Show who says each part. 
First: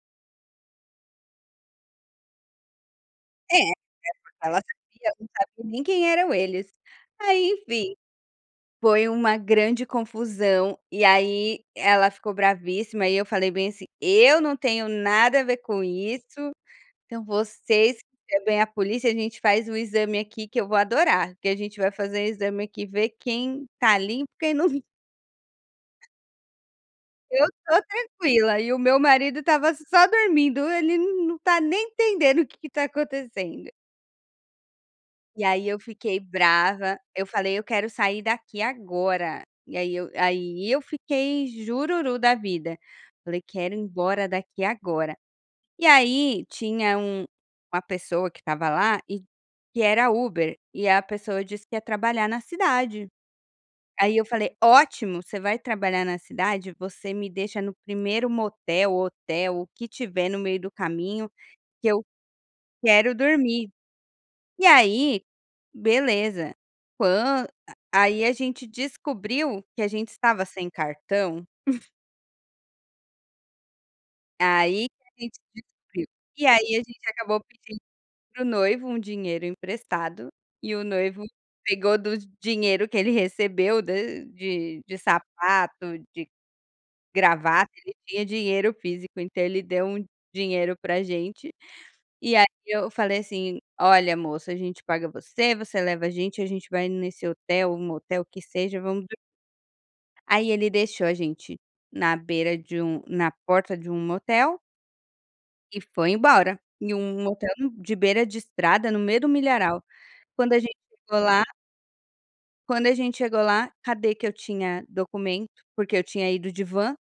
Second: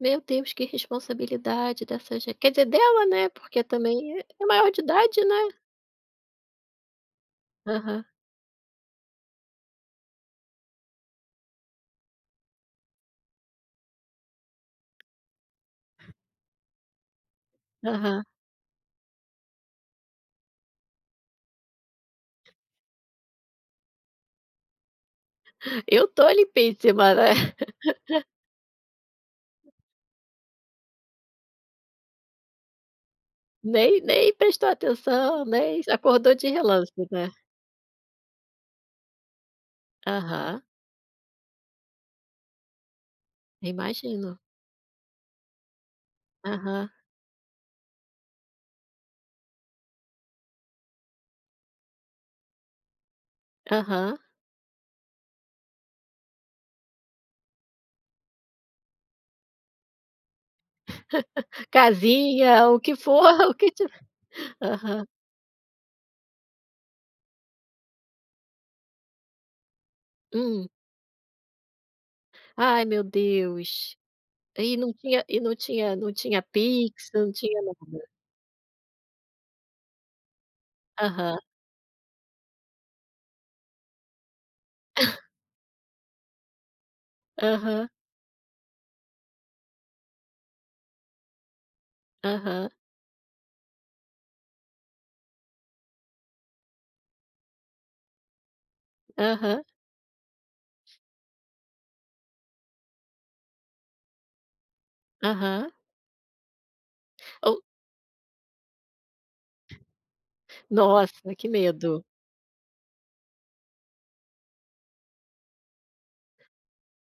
Speaker 1: Meu Deus, que irresponsabilidade dessa gente quer dizer dela, né,
Speaker 2: É,
Speaker 1: porque
Speaker 2: [unintelligible]
Speaker 1: também é- é
Speaker 2: ela
Speaker 1: maior de
Speaker 2: sabia,
Speaker 1: idade,
Speaker 2: não
Speaker 1: né.
Speaker 2: sabia nem quem eram eles, aí, enfim,
Speaker 1: Aham.
Speaker 2: foi uma grande confusão e aí ela ficou bravíssima e eu falei bem assim: "Eu não tenho nada a ver com isso, então vocês
Speaker 1: Aham.
Speaker 2: chamem a polícia, a gente faz um exame aqui, que eu vou adorar, porque a gente vai fazer exame aqui, ver quem tá limpo, quem não"
Speaker 1: "Eu tô limpíssima!", né.
Speaker 2: "eu tô tranquila", e o meu marido estava só dormindo, "Ele n não tá nem entendendo o que que está acontecendo".
Speaker 1: Nem nem prestou
Speaker 2: E
Speaker 1: atenção,
Speaker 2: aí eu
Speaker 1: nens
Speaker 2: fiquei
Speaker 1: acordou de relance,
Speaker 2: brava, eu
Speaker 1: né.
Speaker 2: falei: "Eu quero sair daqui agora!", e aí eu
Speaker 1: Aham.
Speaker 2: aí eu fiquei "jururu da vida", falei: "Quero ir embora
Speaker 1: Imagino.
Speaker 2: daqui agora!". E aí
Speaker 1: Aham.
Speaker 2: tinha um uma pessoa que estava lá e que era Uber, e a pessoa disse que ia trabalhar na cidade, aí
Speaker 1: Aham.
Speaker 2: eu falei: "Ótimo, você vai trabalhar na cidade, você me deixa no primeiro motel ou hotel, o que tiver no meio do caminho, que eu
Speaker 1: Casinha, o que
Speaker 2: quero
Speaker 1: for, o
Speaker 2: dormir.".
Speaker 1: que tive
Speaker 2: E
Speaker 1: aham.
Speaker 2: aí, beleza, quan ah, aí a gente descobriu que a gente estava
Speaker 1: Hum.
Speaker 2: sem cartão
Speaker 1: Ai, meu Deus, e
Speaker 2: aí
Speaker 1: não
Speaker 2: que a
Speaker 1: tinha
Speaker 2: gente
Speaker 1: e não tinha
Speaker 2: descobriu,
Speaker 1: não tinha
Speaker 2: e aí a gente
Speaker 1: PIX, não
Speaker 2: acabou
Speaker 1: tinha
Speaker 2: pedindo
Speaker 1: nada.
Speaker 2: para o noivo um dinheiro emprestado e o noivo
Speaker 1: Aham.
Speaker 2: pegou do dinheiro que ele recebeu do de de sapato, de gravata,
Speaker 1: Aham.
Speaker 2: ele tinha dinheiro físico, então ele deu um dinheiro pra gente, e aí
Speaker 1: Aham.
Speaker 2: eu falei assim: "Olha moça, a gente paga você, você leva a gente, a gente vai nesse hotel, motel que seja, vamos dormir"
Speaker 1: Aham.
Speaker 2: aí ele deixou a gente na beira de um na porta de um motel
Speaker 1: Aham.
Speaker 2: e foi embora, em um motel,
Speaker 1: Ou
Speaker 2: hum, de beira de estrada no meio do milharal. Quando a gente chegou
Speaker 1: Nossa,
Speaker 2: lá
Speaker 1: que medo.
Speaker 2: quando a gente chegou lá, cadê que eu tinha documento, porque eu tinha ido de van